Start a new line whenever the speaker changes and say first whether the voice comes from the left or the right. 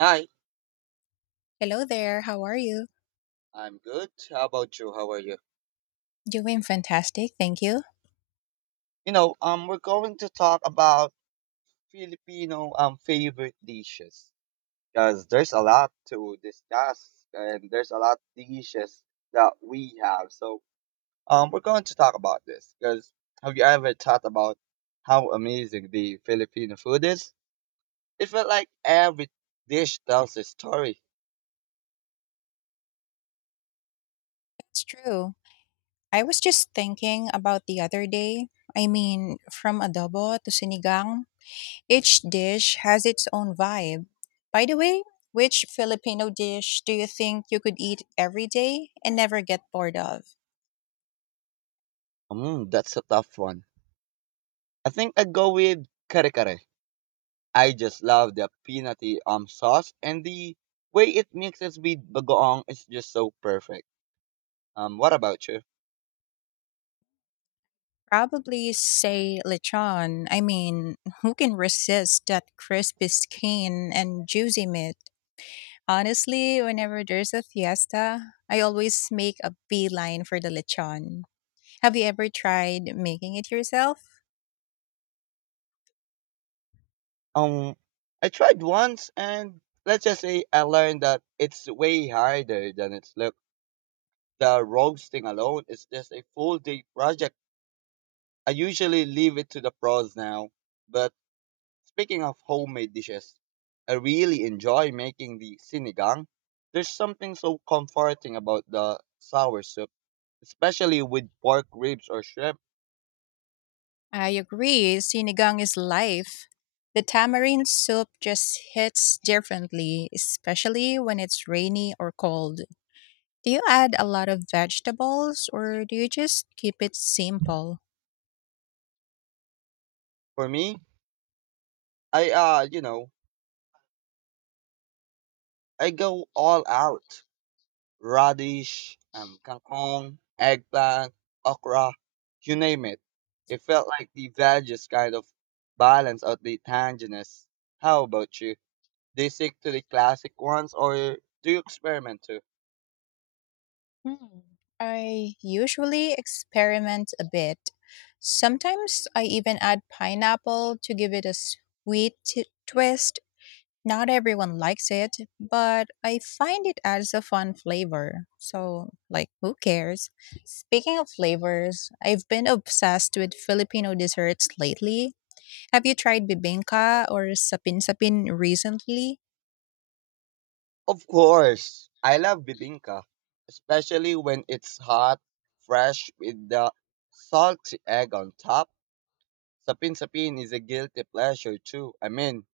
right: Hi,
left: Hello there, how are you?
right: I'm good. How about you? How are you?
left: Doing fantastic, thank you.
right: We're going to talk about Filipino favorite dishes because there's a lot to discuss and there's a lot of dishes that we have. So, we're going to talk about this because have you ever thought about how amazing the Filipino food is? It felt like every dish tells a story.
left: It's true. I was just thinking about the other day. I mean, from adobo to sinigang, each dish has its own vibe. By the way, which Filipino dish do you think you could eat every day and never get bored of?
right: Mm, that's a tough one. I think I'd go with kare kare. I just love the peanutty sauce and the way it mixes with bagoong is just so perfect. What about you?
left: Probably say lechon. I mean, who can resist that crispy skin and juicy meat? Honestly, whenever there's a fiesta, I always make a beeline for the lechon. Have you ever tried making it yourself?
right: Um, I tried once and let's just say I learned that it's way harder than it's look. The roasting alone is just a full day project. I usually leave it to the pros now. But speaking of homemade dishes, I really enjoy making the sinigang. There's something so comforting about the sour soup especially with pork ribs or shrimp.
left: I agree, sinigang is life. The tamarind soup just hits differently, especially when it's rainy or cold. Do you add a lot of vegetables or do you just keep it simple?
right: For me, I uh, you know, I go all out. Radish, kangkong, eggplant, okra, you name it. It felt like the veggies kind of balance out the tanginess. How about you? Do you stick to the classic ones or do you experiment too?
left: Hmm. I usually experiment a bit. Sometimes I even add pineapple to give it a sweet twist. Not everyone likes it, but I find it adds a fun flavor. So, like, who cares? Speaking of flavors, I've been obsessed with Filipino desserts lately. Have you tried bibingka or sapin sapin recently?
right: Of course, I love bibinka, especially when it's hot, fresh with the salty egg on top. Sapin Sapin is a guilty pleasure too. I mean,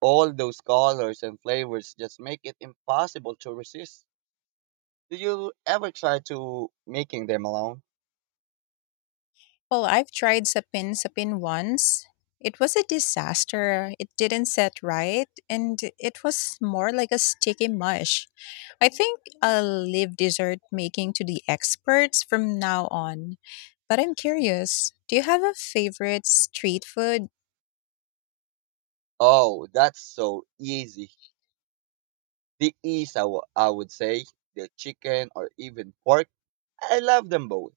right: all those colors and flavors just make it impossible to resist. Did you ever try to making them alone?
left: Well, I've tried sapin sapin once. It was a disaster. It didn't set right, and it was more like a sticky mush. I think I'll leave dessert making to the experts from now on. But I'm curious, do you have a favorite street food?
right: Oh, that's so easy. The ease, I would say, the chicken or even pork. I love them both.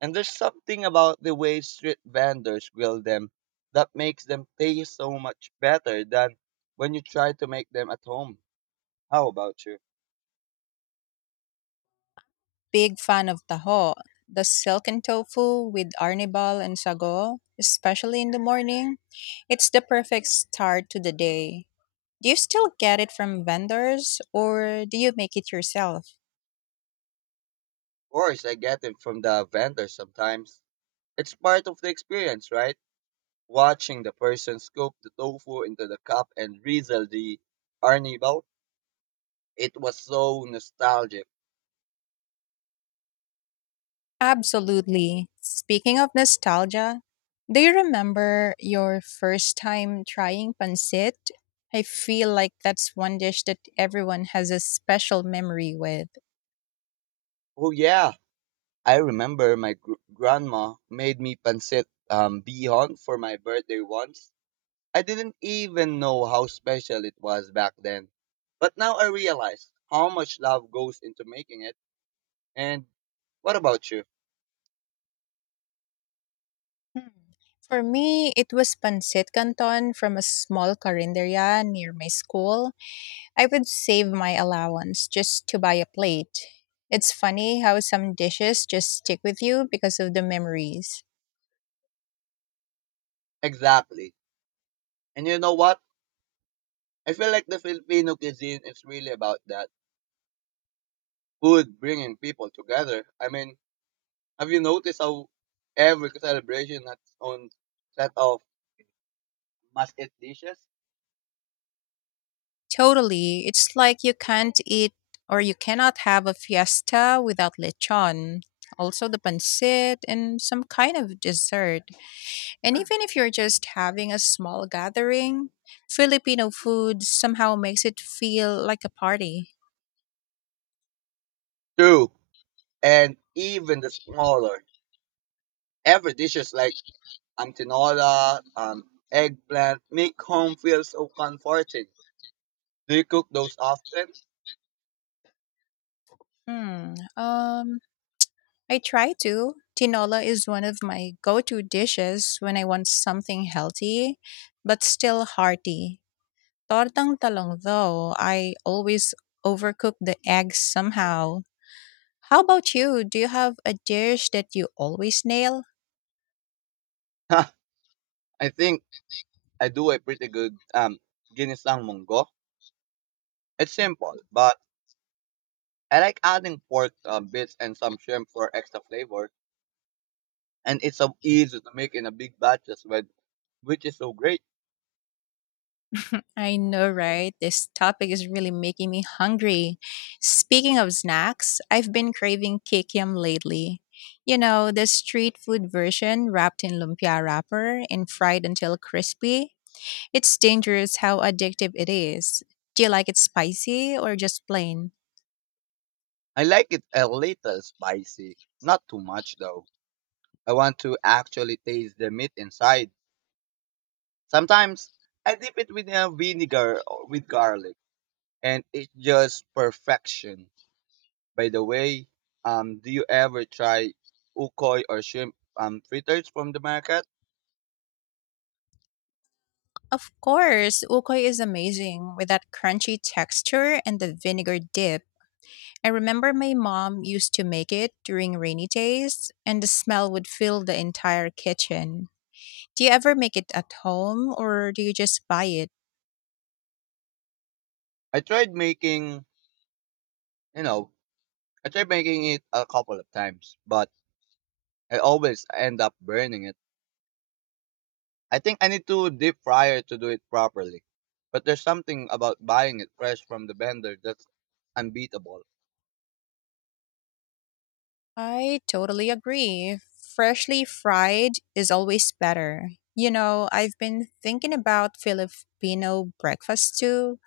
right: And there's something about the way street vendors grill them that makes them taste so much better than when you try to make them at home. How about you?
left: Big fan of taho, the silken tofu with arnibal and sago, especially in the morning. It's the perfect start to the day. Do you still get it from vendors or do you make it yourself?
right: Course, I get it from the vendor sometimes. It's part of the experience, right? Watching the person scoop the tofu into the cup and drizzle the arnibal. It was so nostalgic.
left: Absolutely. Speaking of nostalgia, do you remember your first time trying pancit? I feel like that's one dish that everyone has a special memory with.
right: Oh yeah, I remember my grandma made me pancit bihon for my birthday once. I didn't even know how special it was back then. But now I realize how much love goes into making it. And what about you?
left: Hmm. For me, it was pancit canton from a small carinderia near my school. I would save my allowance just to buy a plate. It's funny how some dishes just stick with you because of the memories.
right: Exactly. And you know what? I feel like the Filipino cuisine is really about that food bringing people together. I mean, have you noticed how every celebration has its own set of must eat dishes?
left: Totally. It's like you can't eat or you cannot have a fiesta without lechon. Also, the pancit and some kind of dessert. And even if you're just having a small gathering, Filipino food somehow makes it feel like a party.
right: True. And even the smaller, every dish is like antinola, eggplant, make home feel so comforting. Do you cook those often?
left: Hmm. I try to. Tinola is one of my go to dishes when I want something healthy but still hearty. Tortang talong, though, I always overcook the eggs somehow. How about you? Do you have a dish that you always nail?
right: I think I do a pretty good ginisang munggo. It's simple, but I like adding pork bits and some shrimp for extra flavor, and it's so easy to make in a big batches, with, which is so great.
left: I know, right? This topic is really making me hungry. Speaking of snacks, I've been craving kikiam lately. You know, the street food version wrapped in lumpia wrapper and fried until crispy. It's dangerous how addictive it is. Do you like it spicy or just plain?
right: I like it a little spicy, not too much though. I want to actually taste the meat inside. Sometimes I dip it with vinegar or with garlic, and it's just perfection. By the way, do you ever try ukoi or shrimp fritters from the market?
left: Of course, ukoy is amazing with that crunchy texture and the vinegar dip. I remember my mom used to make it during rainy days, and the smell would fill the entire kitchen. Do you ever make it at home or do you just buy it?
right: I tried making, you know, I tried making it a couple of times, but I always end up burning it. I think I need to deep fryer to do it properly. But there's something about buying it fresh from the vendor that's unbeatable.
left: I totally agree. Freshly fried is always better. You know, I've been thinking about Filipino breakfast too,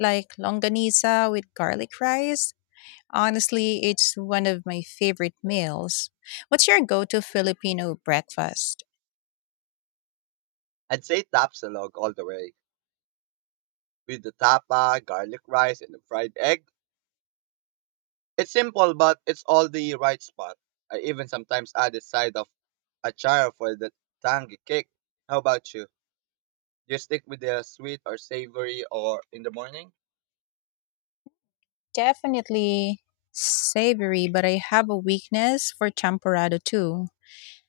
left: like longaniza with garlic rice. Honestly, it's one of my favorite meals. What's your go to Filipino breakfast?
right: I'd say Tapsilog all the way, with the tapa, garlic rice, and the fried egg. It's simple, but it's all the right spot. I even sometimes add a side of achar for the tangy kick. How about you? Do you stick with the sweet or savory or in the morning?
left: Definitely savory, but I have a weakness for champorado too.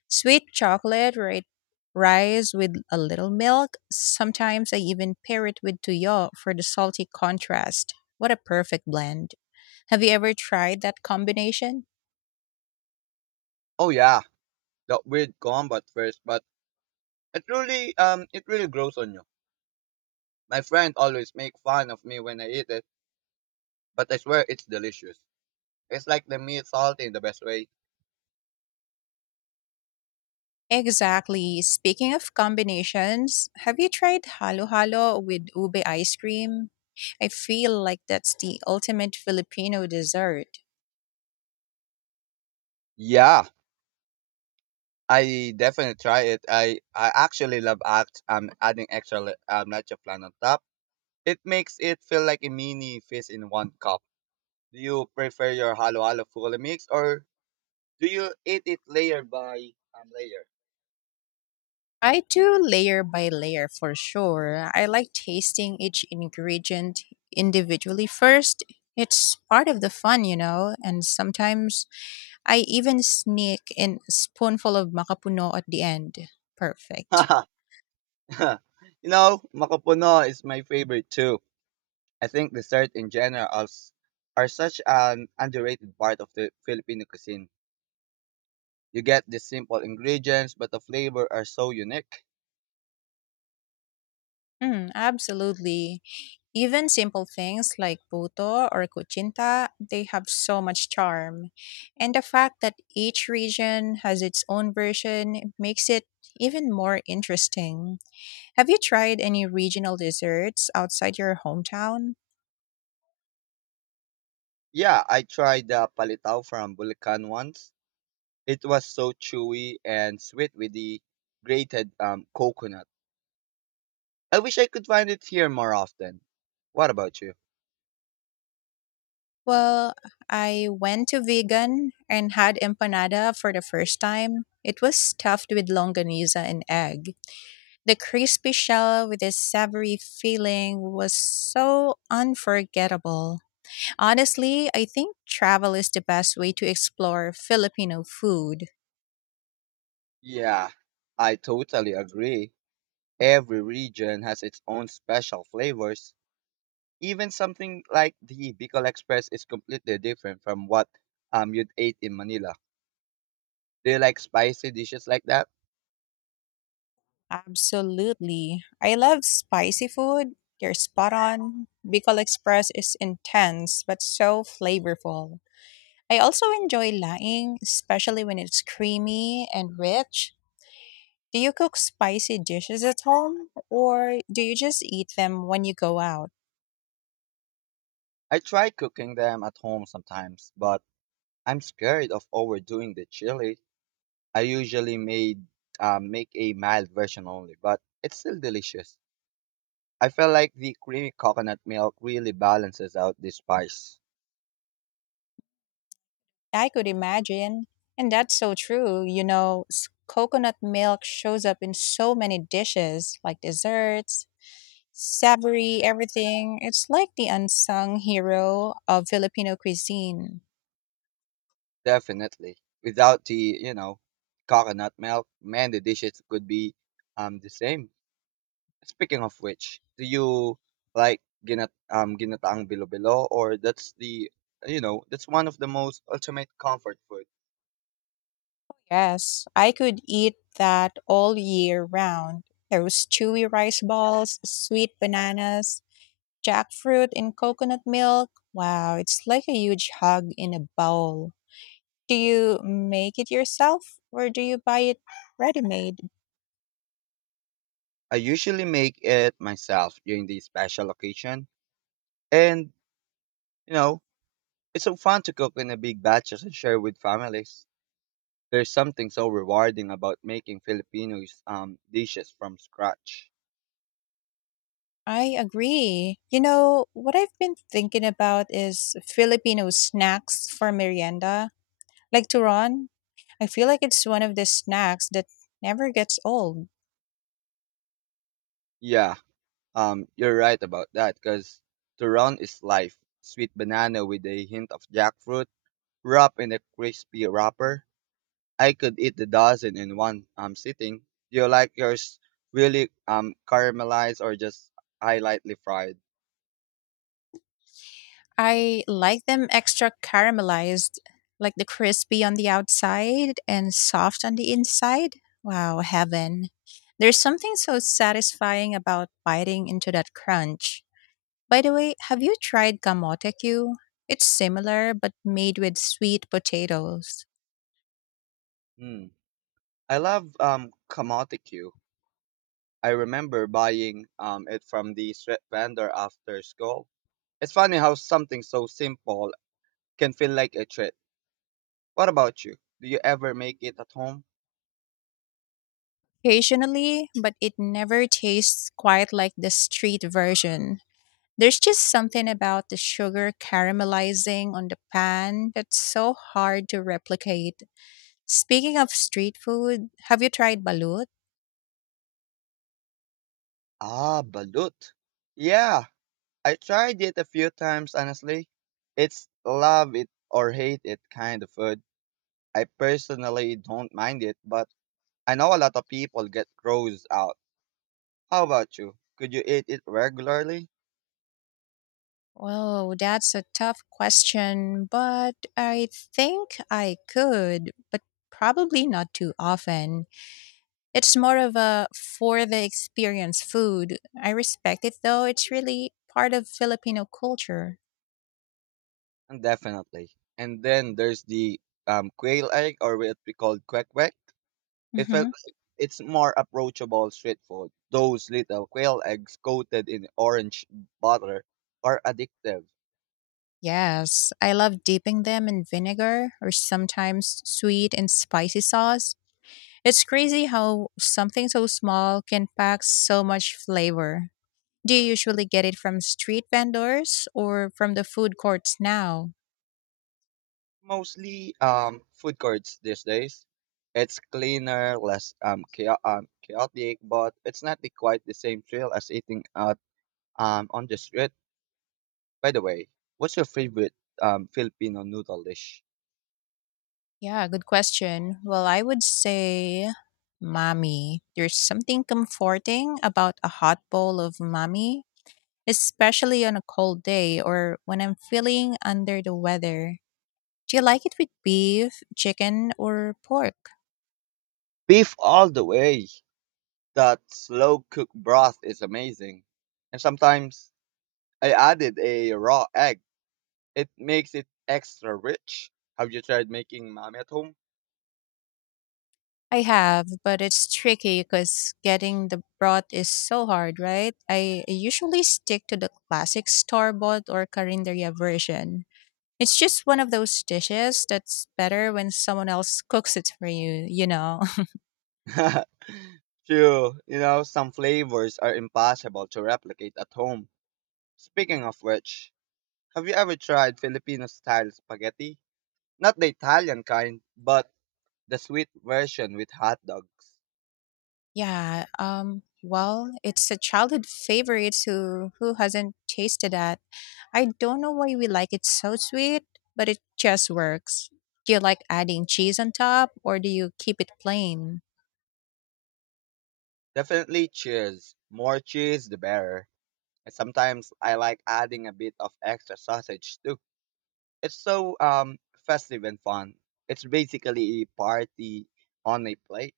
left: Sweet chocolate, right? Rice with a little milk. Sometimes I even pair it with tuyo for the salty contrast. What a perfect blend. Have you ever tried that combination?
right: Oh yeah, the weird combat first, but it really grows on you. My friend always make fun of me when I eat it, but I swear it's delicious. It's like the meat salty in the best way.
left: Exactly. Speaking of combinations, have you tried halo halo with ube ice cream? I feel like that's the ultimate Filipino dessert.
right: Yeah, I definitely try it. I actually love act adding extra nacho flan on top. It makes it feel like a mini feast in one cup. Do you prefer your halo halo fully mix or do you eat it layer by layer?
left: I do layer by layer for sure. I like tasting each ingredient individually first. It's part of the fun, you know, and sometimes I even sneak in a spoonful of macapuno at the end. Perfect.
right: You know, makapuno is my favorite too. I think desserts in general are such an underrated part of the Filipino cuisine. You get the simple ingredients, but the flavor are so unique.
left: Absolutely. Even simple things like puto or kuchinta, they have so much charm. And the fact that each region has its own version makes it even more interesting. Have you tried any regional desserts outside your hometown?
right: Yeah, I tried the palitaw from Bulacan once. It was so chewy and sweet with the grated coconut. I wish I could find it here more often. What about you?
left: Well, I went to vegan and had empanada for the first time. It was stuffed with longaniza and egg. The crispy shell with a savory filling was so unforgettable. Honestly, I think travel is the best way to explore Filipino food.
right: Yeah, I totally agree. Every region has its own special flavors. Even something like the Bicol Express is completely different from what you'd ate in Manila. Do you like spicy dishes like that?
left: Absolutely. I love spicy food. They're spot on. Bicol Express is intense but so flavorful. I also enjoy laing, especially when it's creamy and rich. Do you cook spicy dishes at home or do you just eat them when you go out?
right: I try cooking them at home sometimes, but I'm scared of overdoing the chili. I usually made make a mild version only, but it's still delicious. I feel like the creamy coconut milk really balances out the spice.
left: I could imagine. And that's so true. You know, coconut milk shows up in so many dishes like desserts, savory, everything. It's like the unsung hero of Filipino cuisine.
right: Definitely. Without the, you know, coconut milk, man, the dishes could be the same. Speaking of which, do you like ginataang bilo-bilo or that's the you know, that's one of the most ultimate comfort food.
left: Yes, I could eat that all year round. Those chewy rice balls, sweet bananas, jackfruit in coconut milk. Wow, it's like a huge hug in a bowl. Do you make it yourself or do you buy it ready made?
right: I usually make it myself during the special occasion and you know, it's so fun to cook in a big batches and share with families. There's something so rewarding about making Filipinos dishes from scratch.
left: I agree. You know, what I've been thinking about is Filipino snacks for merienda. Like turon, I feel like it's one of the snacks that never gets old.
right: Yeah, you're right about that cuz turon is life. Sweet banana with a hint of jackfruit wrapped in a crispy wrapper. I could eat the dozen in one sitting. Do you like yours really caramelized or just I lightly fried?
left: I like them extra caramelized, like the crispy on the outside and soft on the inside. Wow, heaven. There's something so satisfying about biting into that crunch. By the way, have you tried kamote Q? It's similar but made with sweet potatoes.
right: Hmm. I love kamote Q. I remember buying it from the street vendor after school. It's funny how something so simple can feel like a treat. What about you? Do you ever make it at home?
left: Occasionally, but it never tastes quite like the street version. There's just something about the sugar caramelizing on the pan that's so hard to replicate. Speaking of street food, have you tried balut?
right: Ah, balut. Yeah, I tried it a few times, honestly. It's love it or hate it kind of food. I personally don't mind it, but I know a lot of people get grossed out. How about you? Could you eat it regularly?
left: Oh, that's a tough question, but I think I could, but probably not too often. It's more of a for the experience food. I respect it though, it's really part of Filipino culture.
right: Definitely. And then there's the quail egg, or what we call quack quack. It felt
left: Hmm.
right: like it's more approachable street food. Those little quail eggs coated in orange butter are addictive.
left: Yes, I love dipping them in vinegar or sometimes sweet and spicy sauce. It's crazy how something so small can pack so much flavor. Do you usually get it from street vendors or from the food courts now?
right: Mostly food courts these days. It's cleaner, less chaotic, but it's not the, quite the same thrill as eating out on the street. By the way, what's your favorite Filipino noodle dish?
left: Yeah, good question. Well, I would say mommy. There's something comforting about a hot bowl of mommy, especially on a cold day or when I'm feeling under the weather. Do you like it with beef, chicken, or pork?
right: Beef all the way. That slow cooked broth is amazing, and sometimes I added a raw egg. It makes it extra rich. Have you tried making mami at home?
left: I have, but it's tricky because getting the broth is so hard, right? I usually stick to the classic store bought or carinderia version. It's just one of those dishes that's better when someone else cooks it for you, you know?
right: True, you know, some flavors are impossible to replicate at home. Speaking of which, have you ever tried Filipino style spaghetti? Not the Italian kind, but the sweet version with hot dogs.
left: Yeah, well, it's a childhood favorite. Who hasn't tasted that? I don't know why we like it so sweet, but it just works. Do you like adding cheese on top or do you keep it plain?
right: Definitely cheese. More cheese, the better. And sometimes I like adding a bit of extra sausage too. It's so festive and fun. It's basically a party on a plate.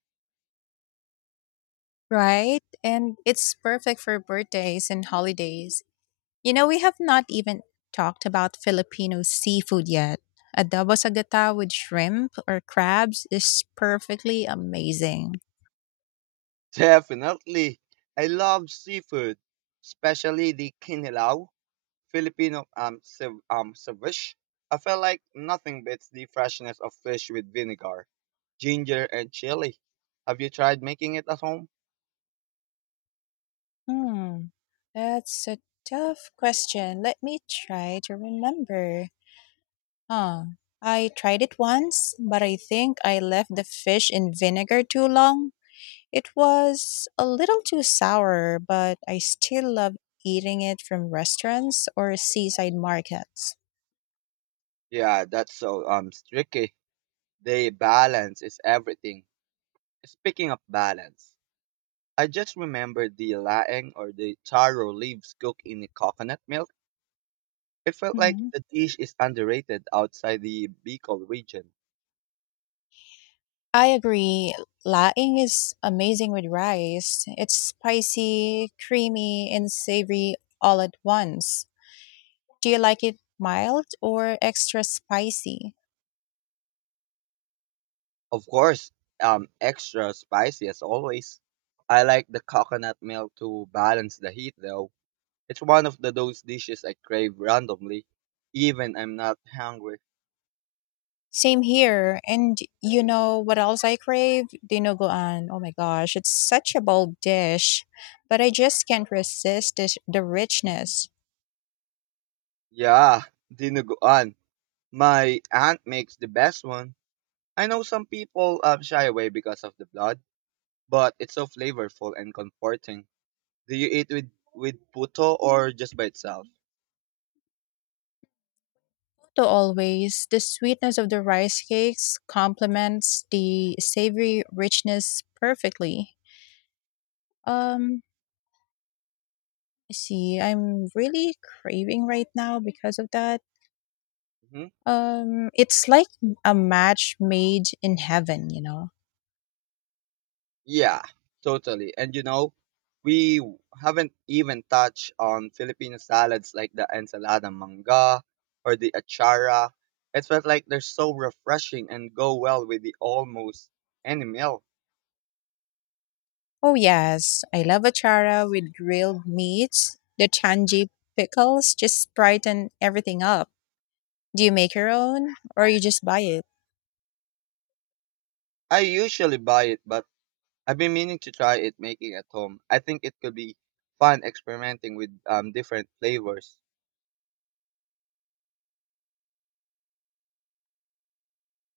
left: Right? And it's perfect for birthdays and holidays. You know, we have not even talked about Filipino seafood yet. Adobo sa gata with shrimp or crabs is perfectly amazing.
right: Definitely. I love seafood, especially the kinilaw, Filipino ceviche. I feel like nothing beats the freshness of fish with vinegar, ginger, and chili. Have you tried making it at home?
left: Hmm. That's a tough question. Let me try to remember. Huh. I tried it once, but I think I left the fish in vinegar too long. It was a little too sour, but I still love eating it from restaurants or seaside markets.
right: Yeah, that's so tricky. The balance is everything. Speaking of balance, I just remembered the laing or the taro leaves cooked in the coconut milk. It felt like
left: Mhm.
right: the dish is underrated outside the Bicol region.
left: I agree. Laing is amazing with rice. It's spicy, creamy, and savory all at once. Do you like it mild or extra spicy?
right: Of course, extra spicy as always. I like the coconut milk to balance the heat though. It's one of the those dishes I crave randomly, even I'm not hungry.
left: Same here. And you know what else I crave? Dinuguan. Oh my gosh, it's such a bold dish, but I just can't resist this, the richness.
right: Yeah, dinuguan. My aunt makes the best one. I know some people shy away because of the blood, but it's so flavorful and comforting. Do you eat with puto or just by itself?
left: To always, the sweetness of the rice cakes complements the savory richness perfectly. Um, let's see, I'm really craving right now because of that.
right: Mhm.
left: It's like a match made in heaven, you know.
right: Yeah, totally. And you know, haven't even touched on Filipino salads like the ensalada manga or the achara. It felt like they're so refreshing and go well with the almost any meal.
left: Oh, yes. I love achara with grilled meats. The tangy pickles just brighten everything up. Do you make your own or you just buy it?
right: I usually buy it, but I've been meaning to try it making at home. I think it could be fun experimenting with different flavors.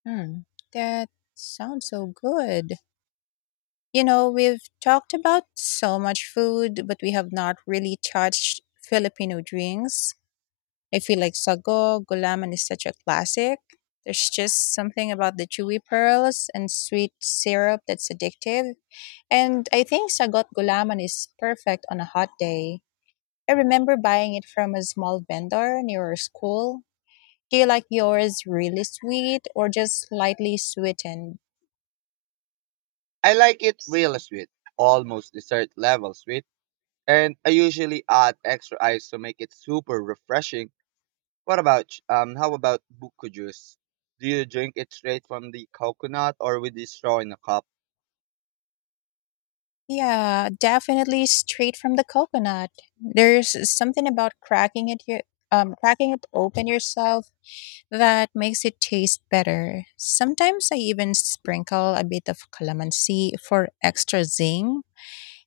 left: Hmm. That sounds so good. You know, we've talked about so much food, but we have not really touched Filipino drinks. I feel like Sago Gulaman is such a classic. There's just something about the chewy pearls and sweet syrup that's addictive. And I think Sagot Gulaman is perfect on a hot day. I remember buying it from a small vendor near our school. Do you like yours really sweet or just lightly sweetened?
right: I like it real sweet, almost dessert level sweet, and I usually add extra ice to make it super refreshing. How about buko juice? Do you drink it straight from the coconut or with the straw in a cup?
left: Yeah, definitely straight from the coconut. There's something about cracking it, cracking it open yourself. That makes it taste better. Sometimes I even sprinkle a bit of calamansi for extra zing.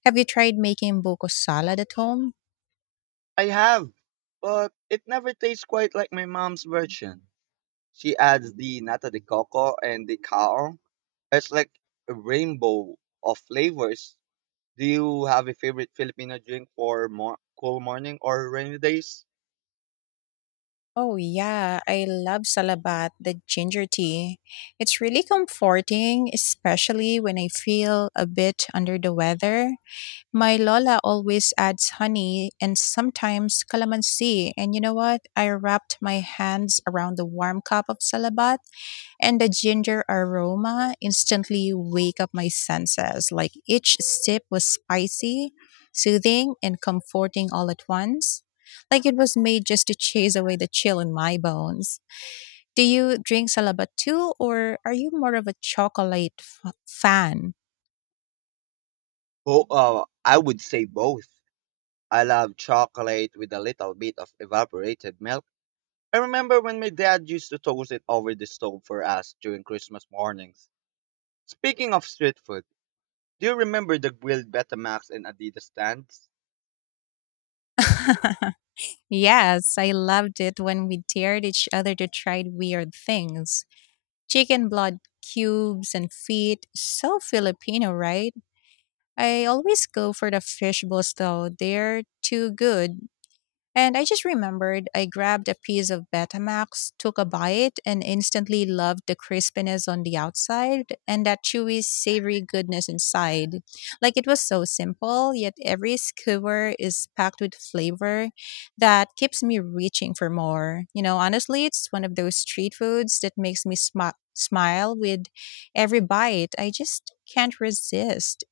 left: Have you tried making buko salad at home?
right: I have, but it never tastes quite like my mom's version. She adds the nata de coco and the kaong. It's like a rainbow of flavors. Do you have a favorite Filipino drink for more cool morning or rainy days?
left: Oh yeah, I love salabat, the ginger tea. It's really comforting, especially when I feel a bit under the weather. My lola always adds honey and sometimes calamansi, and you know what? I wrapped my hands around the warm cup of salabat and the ginger aroma instantly wake up my senses. Like each sip was spicy, soothing, and comforting all at once. Like it was made just to chase away the chill in my bones. Do you drink salaba too, or are you more of a chocolate fan?
right: Oh, I would say both. I love chocolate with a little bit of evaporated milk. I remember when my dad used to toast it over the stove for us during Christmas mornings. Speaking of street food, do you remember the grilled Betamax and Adidas stands?
left: Yes, I loved it when we dared each other to try weird things. Chicken blood cubes and feet, so Filipino, right? I always go for the fish balls though. They're too good. And I just remembered I grabbed a piece of Betamax, took a bite, and instantly loved the crispiness on the outside and that chewy, savory goodness inside. Like it was so simple, yet every skewer is packed with flavor that keeps me reaching for more. You know, honestly, it's one of those street foods that makes me smile with every bite. I just can't resist.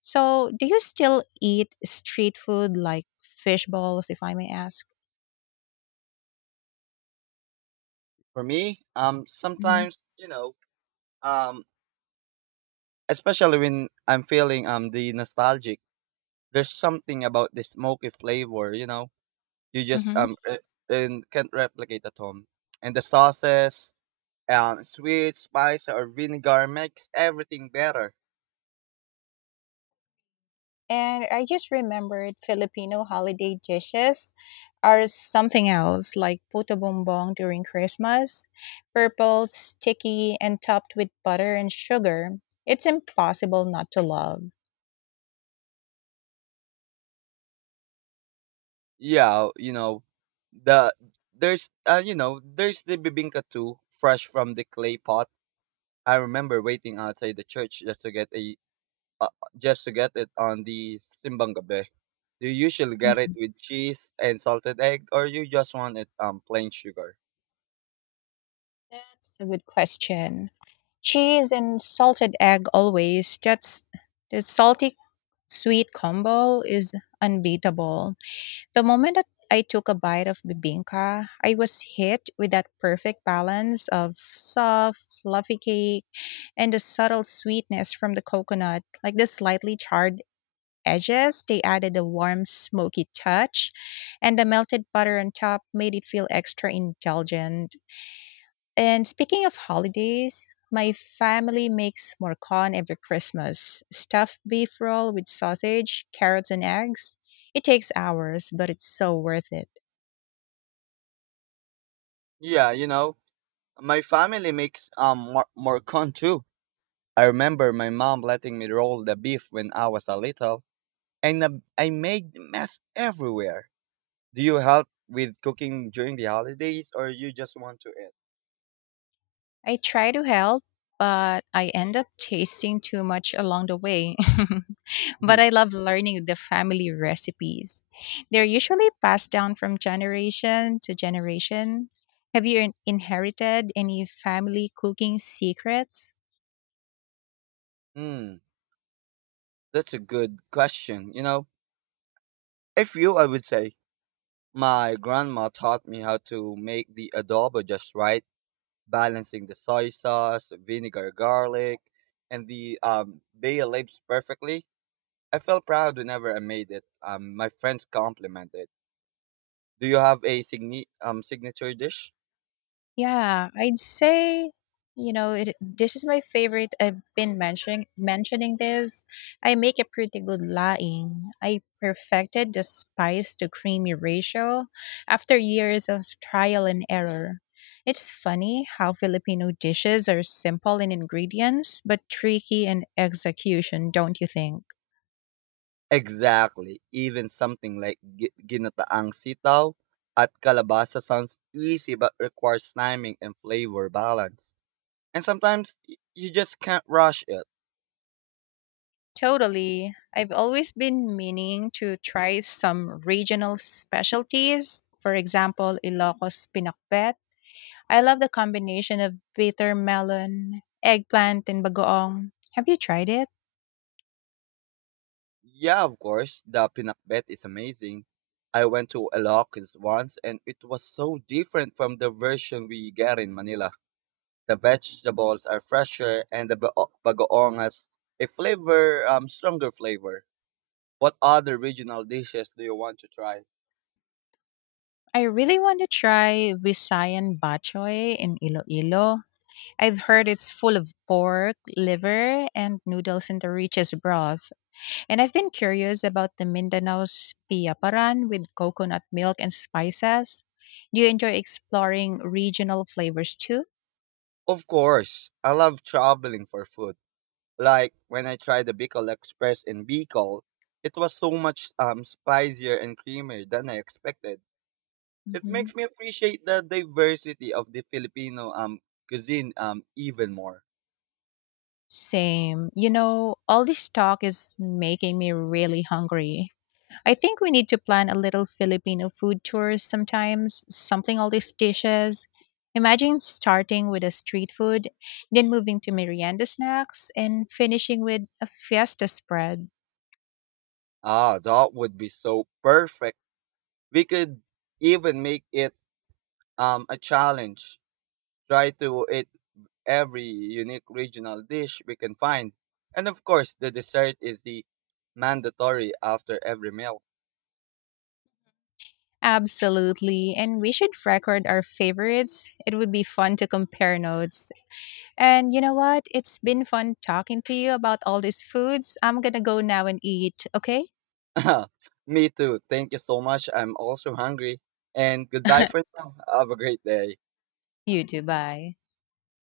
left: So, do you still eat street food like fish balls, if I may ask?
right: For me,
left: Hmm.
right: sometimes you know, um, especially when I'm feeling the nostalgic, there's something about the smoky flavor, you know, you just
left: Mm-hmm.
right: um re- and can't replicate at home. And the sauces, sweet, spice, or vinegar makes everything better.
left: And I just remembered Filipino holiday dishes are something else, like puto bumbong during Christmas, purple, sticky, and topped with butter and sugar. It's impossible not to love.
right: Yeah, you know, the there's the bibingka too, fresh from the clay pot. I remember waiting outside the church uh, just to get it on the simbang gabi. Do you usually get it
left: Hmm.
right: with cheese and salted egg, or you just want it plain sugar?
left: That's a good question. Cheese and salted egg always. That's, the salty sweet combo is unbeatable. The moment that I took a bite of bibinka, I was hit with that perfect balance of soft, fluffy cake and the subtle sweetness from the coconut, like the slightly charred edges. They added a warm, smoky touch, and the melted butter on top made it feel extra indulgent. And speaking of holidays, my family makes morcon every Christmas, stuffed beef roll with sausage, carrots, and eggs. It takes hours, but it's so worth it.
right: Yeah, you know, my family makes morcon too. I remember my mom letting me roll the beef when I was a little, and I made mess everywhere. Do you help with cooking during the holidays or you just want to eat?
left: I try to help, but I end up tasting too much along the way.
right: Mhm.
left: But I love learning the family recipes. They're usually passed down from generation to generation. Have you inherited any family cooking secrets?
right: Hmm, that's a good question. You know, if you, I would say my grandma taught me how to make the adobo just right, balancing the soy sauce, vinegar, garlic, and the bay leaves perfectly. I felt proud whenever I made it. My friends complimented. Do you have a signature dish?
left: Yeah, I'd say, you know, it, this is my favorite. I've been mentioning this. I make a pretty good laing. I perfected the spice to creamy ratio after years of trial and error. It's funny how Filipino dishes are simple in ingredients but tricky in execution, don't you think?
right: Exactly. Even something like ginataang sitaw at kalabasa sounds easy but requires timing and flavor balance. And sometimes you just can't rush it.
left: Totally. I've always been meaning to try some regional specialties. For example, Ilocos pinakbet. I love the combination of bitter melon, eggplant, and bagoong. Have you tried it?
right: Yeah, of course, the pinakbet is amazing. I went to Ilocos once and it was so different from the version we get in Manila. The vegetables are fresher and the bagoong has a stronger flavor. What other regional dishes do you want to try?
left: I really want to try Visayan bachoy in Iloilo. I've heard it's full of pork, liver, and noodles in the richest broth. And I've been curious about the Mindanao's piaparan with coconut milk and spices. Do you enjoy exploring regional flavors too?
right: Of course, I love traveling for food. Like when I tried the Bicol Express in Bicol, it was so much spicier and creamier than I expected. It
left: Mhm.
right: makes me appreciate the diversity of the Filipino cuisine even more.
left: Same. You know, all this talk is making me really hungry. I think we need to plan a little Filipino food tour sometimes, sampling all these dishes. Imagine starting with a street food, then moving to merienda snacks, and finishing with a fiesta spread.
right: Ah, that would be so perfect. We could even make it a challenge. Try to eat every unique regional dish we can find. And of course, the dessert is the mandatory after every meal.
left: Absolutely. And we should record our favorites. It would be fun to compare notes. And you know what? It's been fun talking to you about all these foods. I'm going to go now and eat, okay?
right: Me too. Thank you so much. I'm also hungry. And goodbye for now. Have a great day.
left: You too. Bye.